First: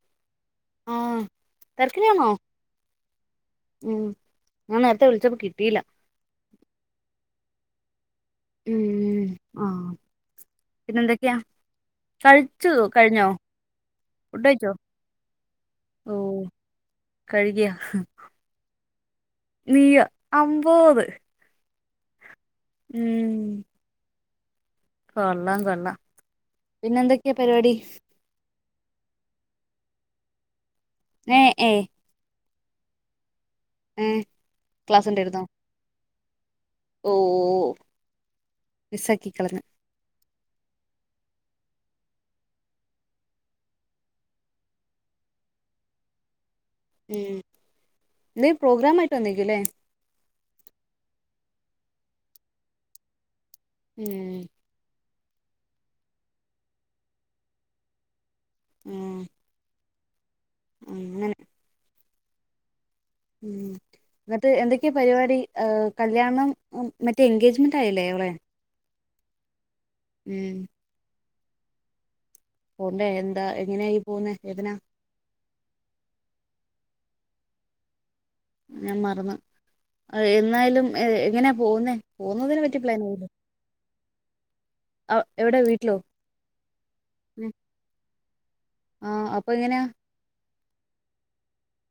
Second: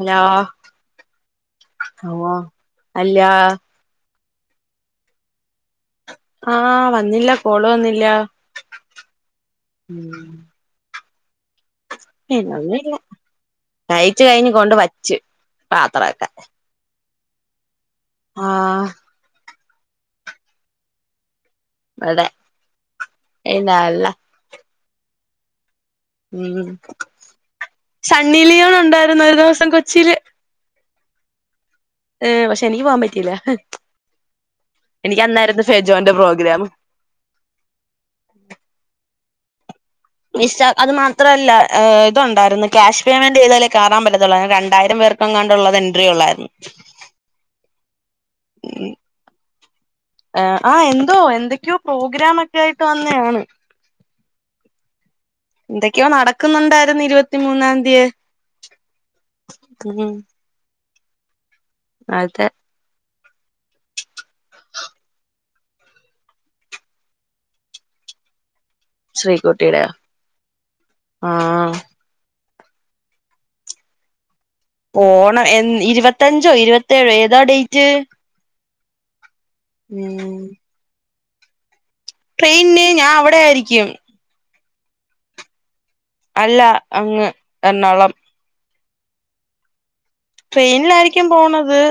Hello ആഹ് തിരക്കിലാണോ അല്ലാ ഉം ഞാൻ നേരത്തെ വിളിച്ചപ്പോ കിട്ടീല്ല ആഹ വന്നില്ല കോള് വന്നില്ല മ്മ് -മ്മ് ആഹ പിന്നെ എന്ത പിന്നൊന്നില്ല കഴിച്ച് ഫുഡ് കഴിഞ്ഞ് കഴിച്ചോ കൊണ്ട് വച്ച് ഓ പാത്രൊക്കെ കഴുകിയാ ആഹ നീ അമ്പോത് അടെ ഉം കൊള്ളാം കൊള്ളാം ഉം പിന്നെന്തൊക്കെയാ പരിപാടി സണ്ണിലിയോൺ ണ്ടായിരുന്നു ഒരു ദിവസം കൊച്ചിയില് ഏ ഏ പക്ഷെ എനിക്ക് പോവാൻ പറ്റില്ല ഏ ക്ലാസ് എനിക്ക് ഉണ്ടായിരുന്നോ അന്നായിരുന്നു ഫെജോന പ്രോഗ്രാം ഓ മിസ്സാക്കി [unintelligible] [unintelligible] അത് മാത്രമല്ല ഇതുണ്ടായിരുന്നു ക്യാഷ് പേയ്മെന്റ് ചെയ്താലേ കറാൻ പത്തുള്ളായിരുന്നു രണ്ടായിരം പേർക്കെങ്ങാണ്ടുള്ളത് എൻട്ര ഉള്ളായിരുന്നു. ഉം നീ ഉം പ്രോഗ്രാമായിട്ട് ഒന്നിക്കല്ലേ. റ്റോ പ്രോഗ്രാം ഒക്കെ ആയിട്ട് വന്നെയാണ്. ഉം. എന്തൊക്കെയോ നടക്കുന്നുണ്ടായിരുന്നു ഇരുപത്തി മൂന്നാം തിയെ- ഉം. [unintelligible] [unintelligible] അതെ ഉം അങ്ങട്ട് എന്തൊക്കെയ പരിപാടി കല്യാണം മറ്റേ എൻഗേജ്മെന്റ് ആയില്ലേ എവിടെ. ശ്രീകുട്ടിയുടെ. ഉം. ആഹ്. പോണ്ടേ എന്താ എങ്ങനെയായി പോന്നെ. പോണം ഇരുപത്തഞ്ചോ ഇരുപത്തേഴോ ഏ എതാ ഡേയിറ്റ് ഞാൻ മറന്ന് എന്നായാലും ഏ ഇങ്ങനെ പോകുന്നെ ട്രെയിനിന് ഞാൻ അവിടെ ആയിരിക്കും. എവിടെ വീ അല്ല അങ്ങ് എറണോളം. ആഹ അപ്പൊ എങ്ങനെയാ ട്രെയിനിലായിരിക്കും പോണത്.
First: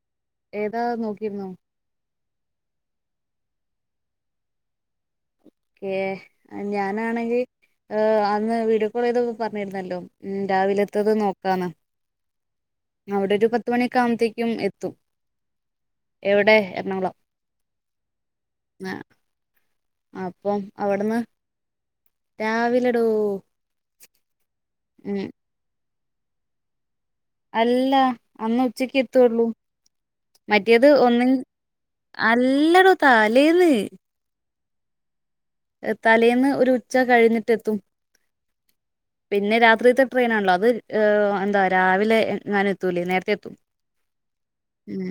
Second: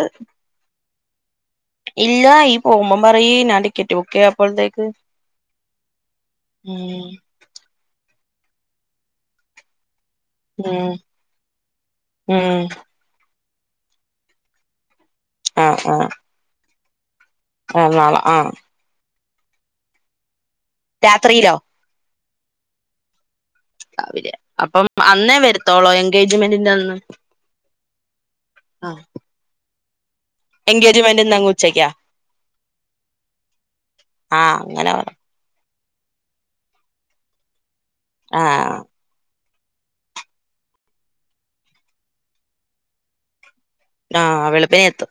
ഏതാ നോക്കിരുന്നോ. ഇല്ല ഈ പോകുമ്പോം പറയി ഞാൻ ടിക്കറ്റ് ബുക്ക് ചെയ്യപ്പോഴത്തേക്ക്. ക്കെ ഞാനാണെങ്കിൽ. [unintelligible] അന്ന് വീഡിയോ കോൾ ചെയ്ത പറഞ്ഞിരുന്നല്ലോ. ഉ ഉം രാവിലെത്തത് നോക്കാന്ന് ഉം അവിടെ ഒരു. പത്ത് മണിക്കാവുമ്പത്തേക്കും എത്തും. ആഹ് ആഹ്. ണങ്ങളോ. ആഹ് നാള ആഹ്. ആ അപ്പം അവിടുന്ന്. രാത്രിയിലോ രാവിലെടോ. ാവില്ല. അപ്പം ഉം അന്നേ വരുത്തോളോ എ എൻഗേജ്മെന്റിന്റന്ന് അല്ല അന്ന് ഉച്ചക്ക് എത്തുള്ളൂ. മറ്റിയത് ഒന്നെ എൻഗേജ്മെന്റിന്ന് അങ്ങ് ഉച്ചക്കാ അല്ലെടോ തലേന്ന്. ആഹ് അങ്ങനെ പറ തലേന്ന് ഒരു ഉച്ച കഴിഞ്ഞിട്ടെത്തും. ആഹ് പിന്നെ രാത്രിയത്തെ ട്രെയിനാണല്ലോ അത് എന്താ രാവിലെങ്ങാനും എത്തൂലേ നേരത്തെ എത്തും. ആ വെളുപ്പിനേ ഉം എത്തും.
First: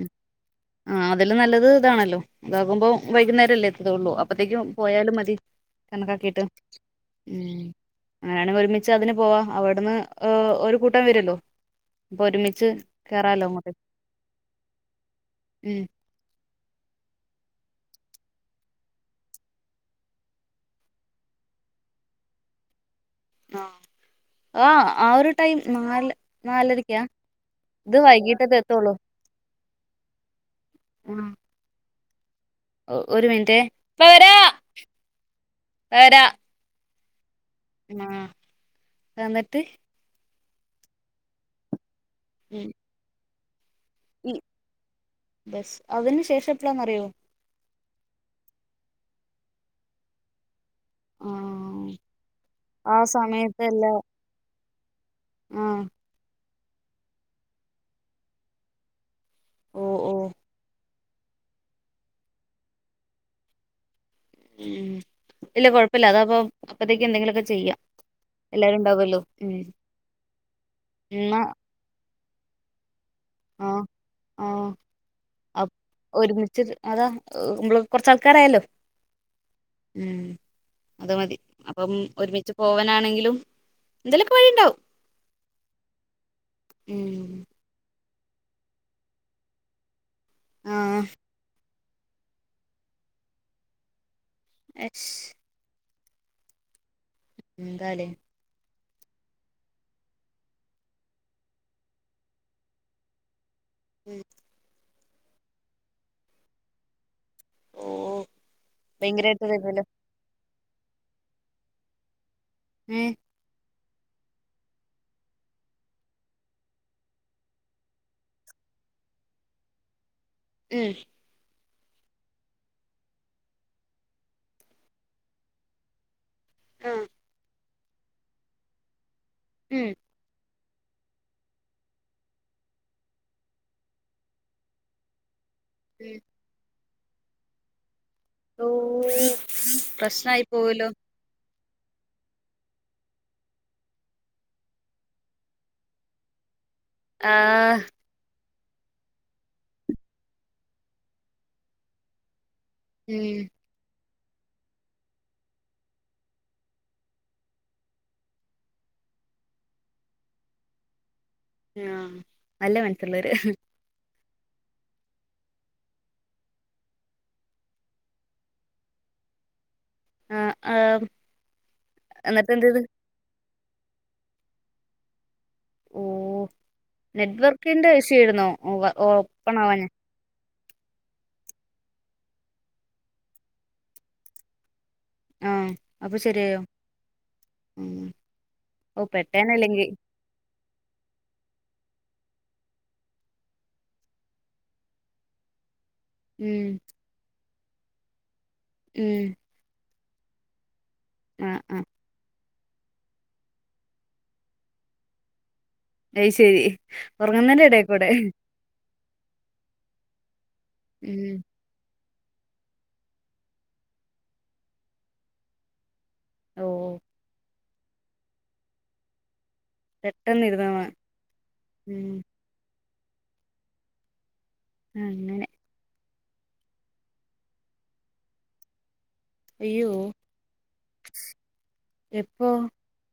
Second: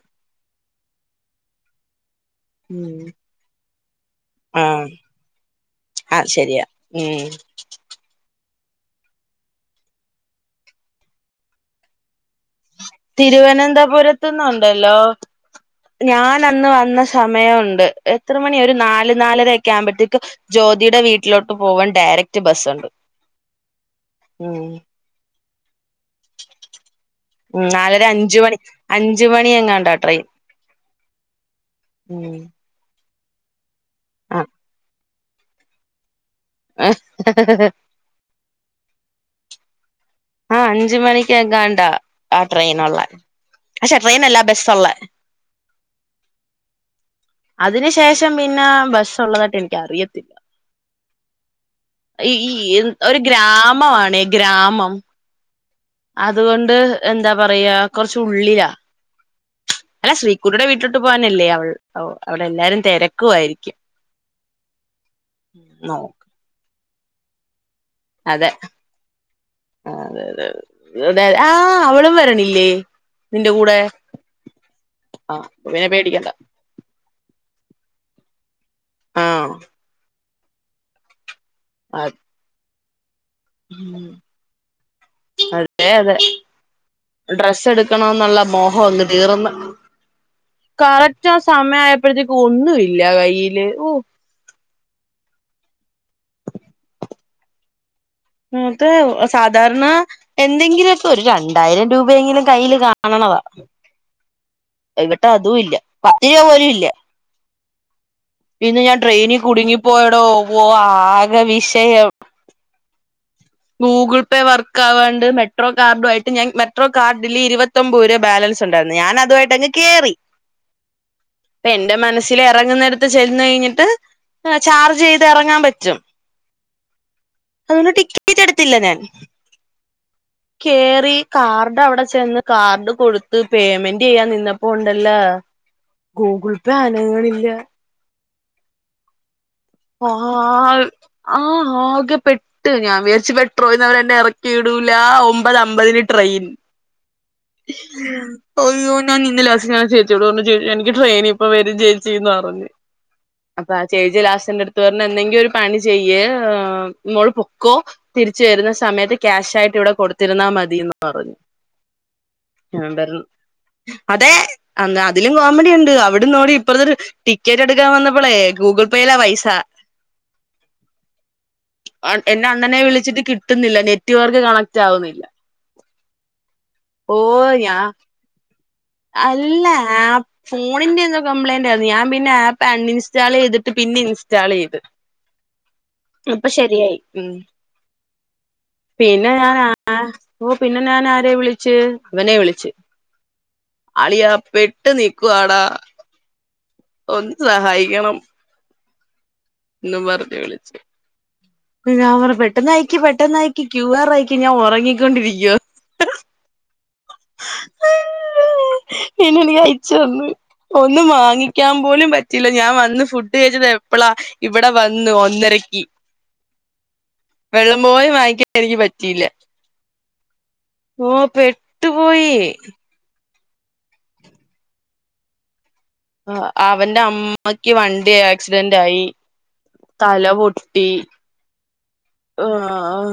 ആ അതില് നല്ലത് ഇതാണല്ലോ ഇതാകുമ്പോ ഉം വൈകുന്നേരല്ലേ എത്തുകള്ളൂ അപ്പത്തേക്കും ആഹ് പോയാലും മതി ആഹ് കണക്കാക്കിയിട്ട് ശരിയാ ഉം അങ്ങനാണ ഒരുമിച്ച് അതിന് പോവാ അവിടന്ന് ഒരു കൂട്ടം വരുല്ലോ അപ്പൊ ഒരുമിച്ച് കേറാലോ അങ്ങോട്ട് തിരുവനന്തപുരത് ത് ന്നുണ്ടല്ലോ ഉം ഞൻ അന്ന് വന്ന ശമയ യാ ഉണ്ട് എത്ര മണി ഒരു നാല് നാലര ഒക്കെ ആവുമ്പഴത്തേക്ക് ജ്യോതിയുടെ വീട്ടിലോട്ട് പോവാൻ ഡയറക്ട് ബസ്സുണ്ട് ഉം ആ ആ ഒരു ടൈം നാല് നാലരക്കാ ഉം ഇത് നാലര വൈകീട്ടത്തെ അഞ്ച്മണി എത്തുള്ളൂ അഞ്ച്മണി എങ്ങാണ്ടാ ട്രെയിൻ ആഹ് ഉം ഒരു മിൻറ്റെ ആ വരാ ഏഹ് ആ എന്നിട്ട് ആ അഞ്ച് മണിക്ക്ങ്ങാണ്ടാ ആ ട്രെയിനുള്ളേ ഇ ബസ് അതിനു ശേഷം എപ്പളാന്നറിയോ അതിന് ശേഷം പിന്നെ ബസ് ഉള്ളതായിട്ട് എനിക്കറിയത്തില്ല ആഹ് ഈ ഒരു ഗ്രാമവാണേ ഗ്രാമം ഉം ആഹ തുകൊണ്ട് എന്താ പറയാ കൊർച്ചുള്ളിലാ ഓ ഓ അല്ല ശ്രീകുട്ടുടെ വീട്ടു ട്ട് പോവാനില്ലേ അവൾ അവ് അവടെ എല്ലാരും തിരക്കുവായിരിക്കും ഉ ഇല്ല നോ കൊഴപ്പില്ല അത അപ്പൊ അത്തേക്ക് എെങ്കിലൊക്കെ ചെയ്യാം അതെ എല്ലാരും ഉണ്ടാവല്ലോ ഉം അതതെ അതെെ ആ അവളും വരണി ഇല്ലേ ആഹ ആഹ ആ അ പിന്നെ പേടിക്കണ്ട ഒരുമിച്ച് അതാ നമ്മള് കൊറച്ച്ാൾക്കാരായാലോ ആ ഉ അത മതിരി അപ്പം അത് ഒരുമിച്ചച്ച് ഓവന ആണെങ്കിലും അതെ അതെ ഉം ഡ്രസ്സ് എടു ക്കണന്നുള്ള മോഹം അങ്ങ് തീർന്ന് ആ കക ചോ സാമയാ ആയാ ഇപ്പോഴത്തേക്ക ഒന്ന ഇല്ല കയ്യില് ഓ എഫസ് ഉന്താല അത്തെ സാധാരണ എന്തെങ്കിലുമൊക്കെ ഒരു രണ്ടായിരം രൂപയെങ്കിലും കയ്ൽ കാണണതാ ഉം ഇവിട്ട അതും ഇല്ല പത്ത് രൂപ പോലും ഇല്ല ഓ ഇന്ന് ഞാൻ ട്രെയിനിൽ ഭയങ്കരായിട്ട് വരുവല്ലോ കുടുങ്ങിപ്പോയടോ ഓ ആക വിഷയം ഉം ഗൂഗിൾ പേ വർക്ക് ആവാണ്ട് മെട്രോ കാർഡു ആയിട്ട് ഞാൻ മെട്രോ കാർഡില് ഇരുപത്തിൊൻമ്പത് രൂപ ബാലൻസ് ഉണ്ടായിരുന്നു ഞാൻ അതുമായിട്ട് അങ്ങ് കയറി ഉഹ ഇപ്പ എൻന്റെ മനസ്സിൽ ഇറങ്ങുന്നിടുത്ത് ചെന്ന് കഴിഞ്ഞിട്ട് ചാർജ് ചെയ്ത് ഇറങ്ങാൻ പറ്റും ആ അതനട ഇീതെടുത്തില്ല ഞാൻ ഉം കേറി കാർഡ് അവിടെ ചെന്ന് കാർഡ് കൊടുത്ത് പേയ്മെന്റ് ചെയ്യാൻ നിന്നപ്പോ ഉണ്ടല്ലേ ഉം ഗൂഗൾ പനങ്ങളില്ല ഓ പ്രശ്നായി ആഹ പോവല്ലോ ആഹ ആഓക്കെ പെട്ട് ഞാൻ വിചാരിച്ചു പെട്രോയിന്ന്വെ ഇറക്കിയിടൂല ഒമ്പത് അമ്പതിന് ട്രെയിൻ ആ അയ്യോ ഞാൻ ഇന്നലെ ലാസ്റ്റ് ഞാൻ ചേച്ചിയോട് പറഞ്ഞ് ചേ എനിക്ക് ട്രെയിന് ഇപ്പ വരും ചേച്ചിന്ന് പറഞ്ഞ് ഉം അപ്പ ആ ചേ- ജിലാസ് റ്റ് എൻ്റടുത്ത് പറഞ്ഞ് എന്തെങ്കി ഒരു പണി ചെയ്യ് മോള് പൊക്കോ തിരിച്ചു വരുന്ന സമയത്ത് ക്യാഷ് ആയിട്ട് ഇവിടെ കൊടുത്തിരുന്നാ മതീന്ന് ആ നല്ല പറഞ്ഞു മനസ്സുള്ളോര് അതെ അന്ന് അതിലും കോമഡി ഉണ്ട് അവിടന്നോടി ഇപ്പറത്തൊരു ടിക്കറ്റ് എടുക്കാൻ വന്നപ്പോളേ ഗൂഗിൾ പേയില പൈസ സ ആഹ് ആഹ് അ എൻ്റെ എന്നിട്ട് എന്ത് അണ്ണനെ ചെയ്ത് വിളിച്ചിട്ട് കിട്ട് കിട്ടുന്നില്ല നെറ്റ്‌വർക്ക് കണക്റ്റ് ആവുന്നില്ല ഓ ഓ ഞാൻ നെറ്റ്‌വർക്കിന്റെ ഇഷ്യൂ ആയിരുന്നോ ഓപ്പൺ അല്ല ആവാന് ആ ഫോണിന്റെന്തോ കംപ്ലയിന്റ് ആയിരുന്നു ഞാൻ പിന്നെ ആപ്പ് അൺ ഇൻസ്റ്റാൾ ചെയ്തിട്ട് പിന്നെ ഇൻസ്റ്റാൾ ചെയ്ത്. ആഹ് അപ്പൊ ശരിയായോ ശരിയായി ഉം ഉം ഓ പിന്നെ ഞാൻ ആ പെട്ടേനല്ലെങ്കി ഒ പിന്നെ ഞാൻ ആരെ വിളിച്ച് അവനെ വിളിച്ച് അളിയാ പെട്ട് നിക്കുവാടാ ഉം ഒന്ന് സഹായിക്കണം ഉം എന്നും പറഞ്ഞ് വിളിച്ച് ആഹ് ആഹ് [unintelligible] പെട്ടെന്നയിക്ക് പെട്ടെന്നയിക്ക് ക്യു ആർ അയക്ക് ഞാൻ ഉറങ്ങിക്കൊണ്ടിരിക്കുവാ അയ് ശരി ഉറങ്ങുന്നേൻ്റെ ഇടെക്കൂടെ പിന്നെ എനിക്ക് അയച്ച് തന്നു ഒന്നും ഉം വാങ്ങിക്കാൻ പോലും പറ്റ് റ്റില്ല ഞാൻ വന്ന് ഫുഡ് കഴിച്ചത് എപ്പളാ ഇവിടെ വന്നു ഒന്നരക്ക് ഓ വെള്ളം പോയി വാങ്ങിക്കാൻ എനിക്ക് പറ്റീല്ല പെട്ടെന്ന് [unintelligible] ട്ടു പോയി അങ്ങനെ അവന്റെ അമ്മക്ക് വണ്ടി ആക്സിഡന്റ് ആയി അയ്യോ തല പൊട്ടി ആ എപ്പോ ആ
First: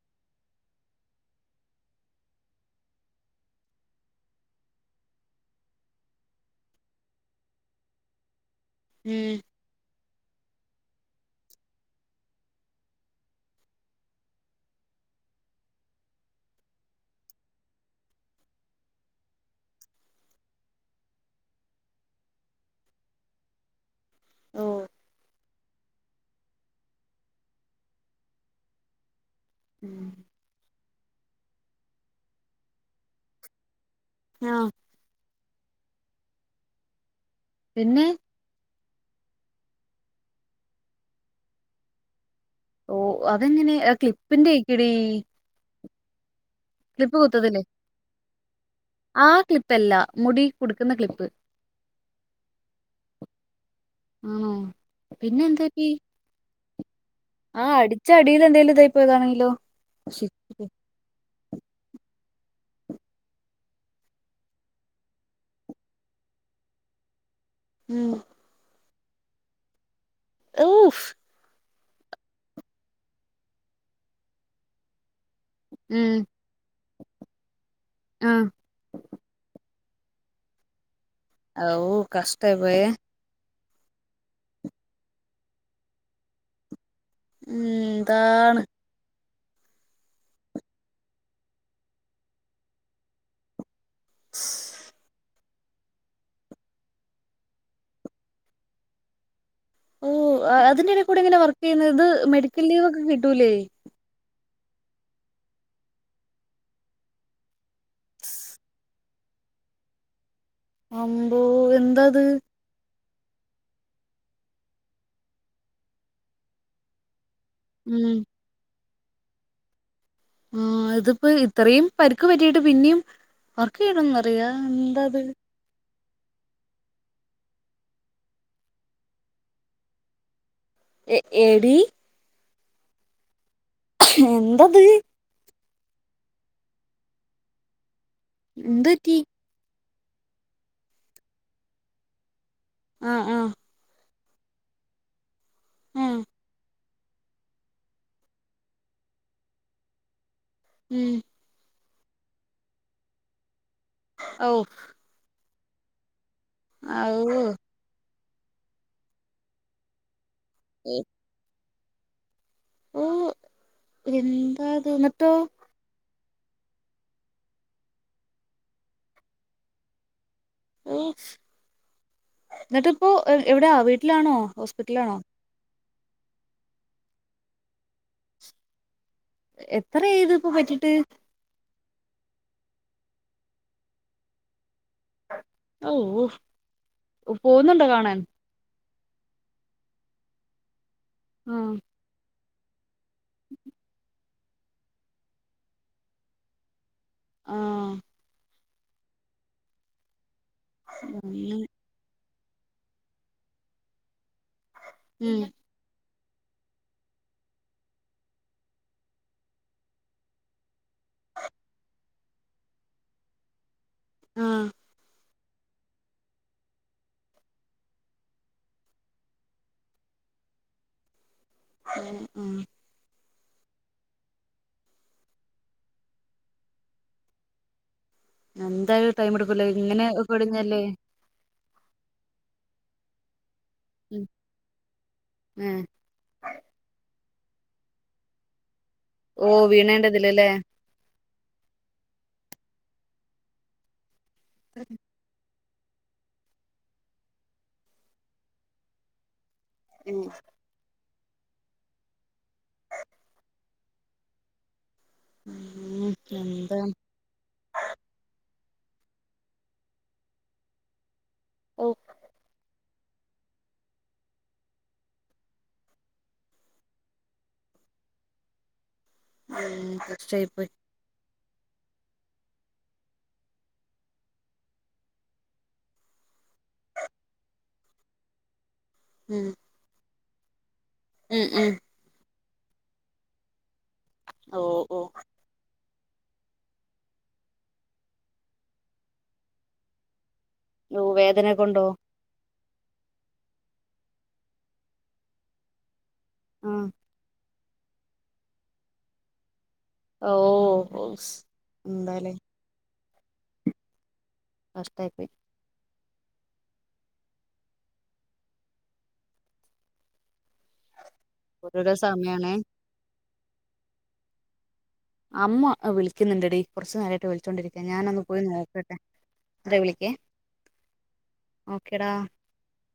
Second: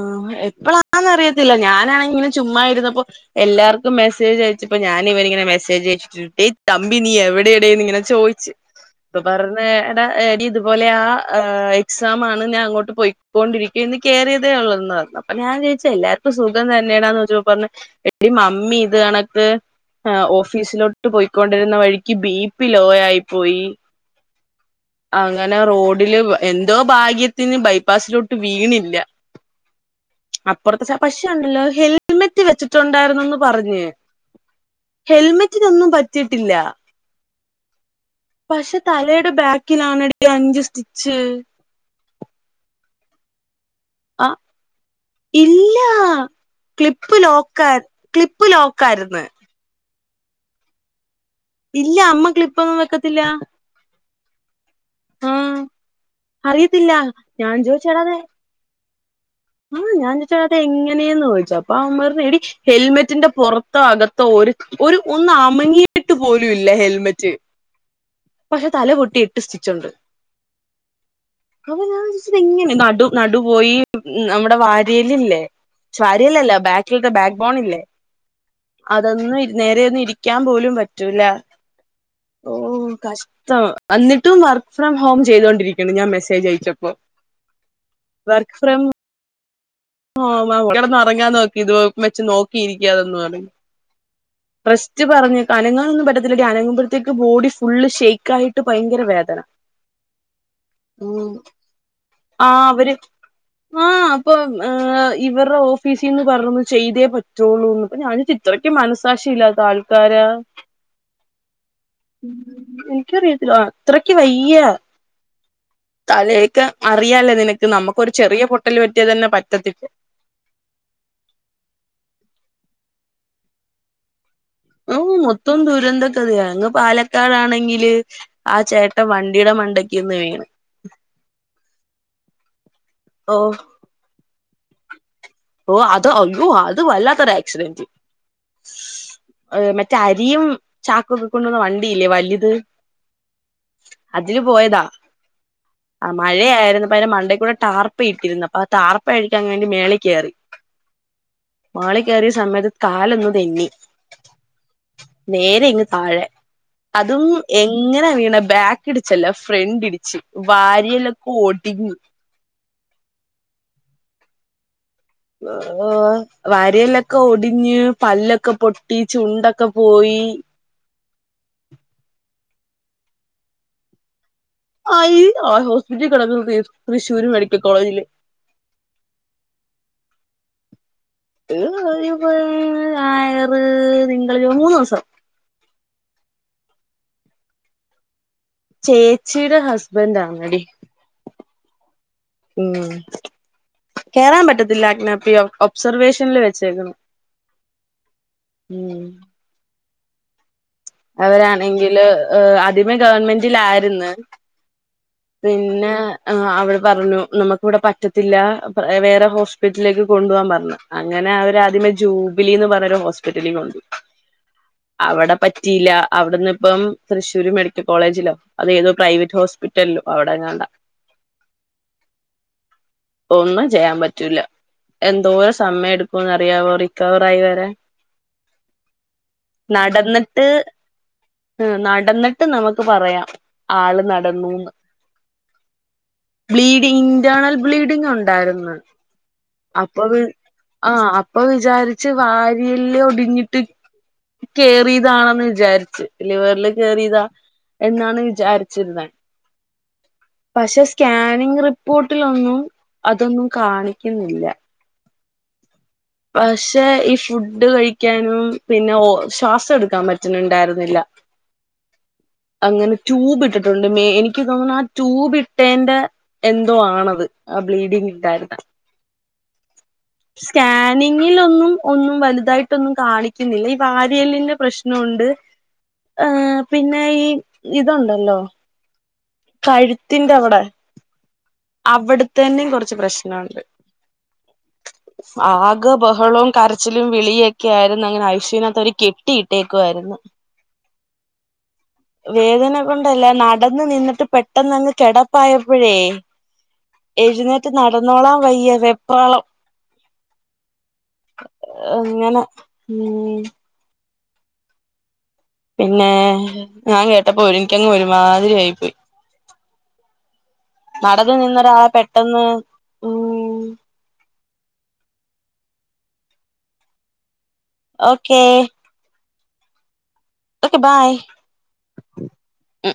എപ്പോഴാന്ന അറിയത്തില്ല ഞാനാണെങ്കി ഇങ്ങനെ ചുമ്മായിരുന്നപ്പോ എല്ലാർക്കും മെസ്സേജ് അയച്ചിപ്പോ ഞാനൻ ഇവനി ഇങ്ങെ മെസ്സേജ് അയച്ചിട്ട് ഡേ തമ്പി നീ എവിടെയടേന്ന് ഇങ്ങനെ ചോയിച്ച്. ഇപ്പൊ ഉം പറഞ്ഞ ഇതുപോലെ ആ എക്സാം ആണ് ഞാൻ അങ്ങോട്ട് പോയിക്കൊണ്ടിരി ന്ന് കേയറിയതേ ഉള്ളൂന്ന് പറഞ്ഞു അപ്പൊ ഞാൻ ചോയിച്ച് എല്ലാർക്കും സുഖം തന്നെയണാന്ന് ചോദിച്ച പറഞ്ഞു എടി മമ്മി ഇത് കണക്ക് ഓഫീസിലോട്ട് പോയിക്കൊണ്ടിരുന്ന വഴിക്ക് ബി പി ലോ ആയി പോയി. ഓ കനെ റോഡില് എന്തോ ഭാഗ്യത്തിന് ബൈപ്പാസിലോട്ട് വീണില്ല. ഉം അപ്പറത്തെ സ പക്ഷോണ്ടല്ലോ ഹെൽമെറ്റ് വെച്ചിട്ടുണ്ടായിരുന്നന്ന് പറഞ്ഞേ ആഹ ഹെൽമെറ്റിനൊന്നും പറ്റിട്ടില്ല പിന്നെ ക്ഷെ തലയടെ ബാക് കിലാനട അഞ്ച്സ്ചിച്ച് ഓ അതെങ്ങനെ അക്ലിപ്പിന്റെ ക്കിടി ആഹ ക്ലിപ്പ് ലോക്കാര് ക്ലിപ്പ് ലോ ആഹ് ക്ലിപ്പല്ല മുടി കൊടുക്കുന്ന ക്ലിപ്പ് ഇല്ല അമ്മ ക്ലിളിപ്പൊന്നും വെക്കത്തില്ല ആണോ പിന്നെ എന്താക്കി ത്തില്ല ആഹ് അടിച്ച അടിയില് എന്തേലും തേ പ്പോതാണെങ്കി ആഹ് ഞാൻ ചോയിച്ച് അതെങ്ങനേന്ന് ചോദിച്ച് അപ്പം അവന്മാര് എടീ ഹെൽമെറ്റിന്റെ പുറത്തോ അകത്തോ ഒരു ഒന്ന അമങ്ങിയിട്ട് പോലും ഇല്ല ഹെൽമെറ്റ് ഉം പക്ഷെ തല പൊട്ടി എട്ട് സ്റ്റിച്ചുണ്ട് ഊഫ് അവനാ എങ്ങനെ ന നടു പോയി നമ്മുടെ വാരിയെല്ലില്ലേ ഉം വാരിയെല്ലല്ല ബാ ഇ ബാക് ബോണില്ലേ ആഹ് അതൊന്ന് ഇ നേരെ ഇരിക്കാൻ പോലും പറ്റു ആഹ് ഓഹ് കഷ്ടായിപ്പോയേ ത്തോ അന്നിട്ടും വർക്ക് ഫ്രം ഹോം ചെയ്തോണ്ടിരിക്കണ് ഞാൻ മെസ്സേജയച്ചപ്പോ ഉം ന്താണ് [unintelligible] കെടന്നൊറങ്ങാൻ നോക്കീത് ഏഹ് വെച്ച് നോക്കിയിരിക്കാതെന്ന് പറഞ്ഞ് ഫസ്റ്റ് പറഞ്ഞ് അനങ്ങാനൊന്നും പറ്റത്തില്ല ഡീ അനങ്ങുമ്പോഴത്തേക്ക് ബോഡി ഫുള്ള് ഷെയ്ക്കായിട്ട് ഭയങ്കര വേദന ഓ അതിന്റെ എടേക്കൂടി ഉം എങ്ങനെ വർക്ക് ചെയ്യുന്നത് ആ മെഡിക്കൽ ലീവൊക്കെ കിട്ടൂലേ ആ ഇവരുടെ ഓഫീസീന്ന് പറഞ്ഞന്ന് ചെയ്തേ പറ്റുള്ളൂന്ന് അപ്പം ഞാൻ ഓർത്ത് ഇത്രക്കും മനസ്സാക്ഷിയില്ലാത്ത ആൾക്കാരാ അമ്പോ എന്താ അത് ക്ക്യറിയത്തി ആ അത്രക്ക് വയ്യ തലയെക്കെ അറിയാലോ നിന നമ്മുക്കൊരു ഉം ചെറിയ പൊട്ടല് പ റ്റ്യാതന്നെ പ റ്റത്തില്ല ആ ഇത്പ്പോ ഇത്രയും പരിക്ക് പറ്റീട്ട് പിന്നിം വർക്ക്‌ ചെയ്യണന്ന് അവൂ മൊത്തം ദൂരന്ത [unintelligible] ഇങ്ങ് പാലക്കാടാണെങ്കില് ആ ചേട്ട വണ്ടിയുടെ മണ്ടക്കൂന്ന് വീണ് എ എടീ ഓ എന്തത് ഓ അത് അയ്യോ അത് വല്ലാത്തൊരാക്സിഡന്റ് എന്ത റ്റി റ്റ രിയും ചാക്കൊക്കെ കൊണ്ടൊണ വണ്ടിയില്ലേ വലുത് ആ ആ അതില് പോയതാ ആ ആഹ് മഴയായിരുന്നു അപ്പം അയിന്റെ മണ്ടേക്കൂടെ ടാർപ്പ ഇട്ടിരുന്നു അപ്പം ആ ടാർപ്പ അഴിക്കാൻ വേണ്ടി മേളി കേറി ഉം മേളി കേറിയ സമയത്ത് കാലൊന്നു തെന്നി ഓ നേരെ ഇങ്ങ് താഴെ അതും ഔ എങ്ങനെ വീണെ ബാക്ക് ഇടിച്ചല്ല ഫ്രണ്ടി ടിച്ച് വാരിയെല്ലൊക്കെ ഒ ടിഞ്ഞു ഓ എന്താത് ന്ന [unintelligible] വാരിയെല്ലൊക്കെ ഒടിഞ്ഞ് പല്ലൊക്കെ പൊട്ടി ചുണ്ടൊക്കെ പോയി ഓ എന്നിട്ടിപ്പോ എവടാ വീട്ടിലാണോ ഹോസ്പിറ്റലാണോ അയ്യോ [unintelligible] [unintelligible] തൃശ്ശൂര് മെഡിക്കൽ കോളേജില് എത്രയായി ഇതിപ്പോ പറ്റിട്ട് [unintelligible] ഞായറ് തിങ്കള് മൂന്നോസം ഓ ഓ പോവുന്നുണ്ടോ കാണാൻ ചേച്ചിയുടെ ഹസ്ബൻറ്റാണടി ആ ഉം കേറാൻ പറ്റത്തില്ലാ [unintelligible] ഒബ്സർവേഷനിൽ വെച്ചേക്കുന്നു ആ ഉം അങ്ങനെ അവരാണെങ്കില് ഏ ആദ്യമേ ഗവൺമെന്റിലായിരുന്നു ഉം പിന്നെ ആ അവിടെ പറഞ്ഞു നമുക്കിവിടെ പറ്റത്തില്ല വേറെ ഹോസ്പിറ്റലിലേക്ക് കൊണ്ടു പോവാൻ പറഞ്ഞു അങ്ങനെ അവര് ആദ്യമേ ജൂബിലിന്ന് പറഞ്ഞ് ഒരു ഹോസ്പിറ്റലിൽ കൊണ്ടുപോയി ആ അവിടെ പറ്റിയില്ല അവിടുന്ന് ഇപ്പം തൃശൂർ മെഡിക്കൽ കോളേജിലോ അതോ ഏതോ പ്രൈവറ്റ് ഹോസ്പിറ്റ റ്റല്ലോ അവിടെങ്ങാണ്ടാ ഉം ഉം ഒന്നും ചെയ്യാൻ പറ്റൂല എന്തോരം സമയം എടുക്കുംന്ന് അറിയാവോ റിക്കവർ ആയി വരാൻ എന്തായും ടൈം എടുക്കൂലേ ഇങ്ങനെ [unintelligible] ആ നടന്നിട്ട് നമുക്ക് പറയാം ആള് നടന്നൂന്ന് ഉം ഇന്റേർണൽ ബ്ലീഡിങ്ങ് ഉണ്ടായിരുന്നു ഓ അപ്പൊഴ് വീണേന്റെതിലല്ലേ ആ അപ്പൊ വിചാരിച്ച് വാരിയല്ല് ഒടിഞ്ഞിട്ട് കേറിതാണെന്ന് വിചാരിച് ലിവറില് കേറിയതാ എന്നാണ് വിചാരിച്ചിരുന്നേ [unintelligible] സ്കാനിംങ് റിപ്പോർട്ടിലൊന്നും അതൊന്നും കാണിക്കുന്നില്ല ഉം എന്താ പക്ഷെ ഈ ഫുഡ് കഴിക്കാനും പിന്നെ ഓ ശ്വാസം എടുക്കാൻ പറ്റുന്നുണ്ടായിരുന്നില്ല ഓ അങ്ങനെ ട്യൂബ് ഇട്ടിട്ടുണ്ട് മേ എനിക്ക് തോന്നുന്നു ആ ട്യൂബ് ഇട്ടേൻ്റെ എന്തോ ആണത് ആ ബ്ലീഡിങ് ഉണ്ടായിരുന്നെ ആ സ്കാനിംങ് ഇലൊന്നും ഒന്നും വലുതായിട്ടൊന്നും കാണിക്കുന്നില്ല ഈ വാരിയെലിന്റെ പ്രശ്നമുണ്ട് ഏ പിന്നെ ഈ ഇതുണ്ടല്ലോ ഉം കഴു ത്തിന്റെ അവിടെ ഉം ഉം തന്നെയും കുറച്ച് പ്രശ്നണ്ട് ഓ ഓ ഗാ ബഹളവും കരച്ചിലും വിളിയൊക്കെയായിരുന്നു അങ്ങനെ ഐസിയുവിനാത്തവര് കെട്ടിയിട്ടേക്കുവായിരുന്നു നോ വേദന കൊണ്ടോ വേദന കൊണ്ടല്ല നടന്ന് നിന്നിട്ട് പെട്ടന്നങ്ങ് കിടപ്പായപ്പോഴേ ആഹ് എഴ്നേ ട്ട് നടന്നോളാൻ വയ്യ വെപ്രാളം ഓ ഓ എന്താലേ അങ്ങനെ ഉം കഷ്ടായിപ്പോയി പിന്നേ ഞാൻ കേട്ടപ്പോ ഒരിങ്ങിക്കൽന്ന് ഒരുമാതിരി ആയിപ്പോയി നടന്ന് നിന്നടാ ഓരോരോ സമയാണ് പെട്ടെന്ന് ഉം ഉം അമ്മ വിളിക്കുന്നുണ്ടടി കൊറച്ചു നേരായിട്ട് വിളി ച്ചോണ്ടിരിക്ക ഞാനൊന്ന് ഓക്കേ പോയി നോക്കട്ടെ ന്തവിളിക്കെ. ഓക്കെ ബൈ ഉം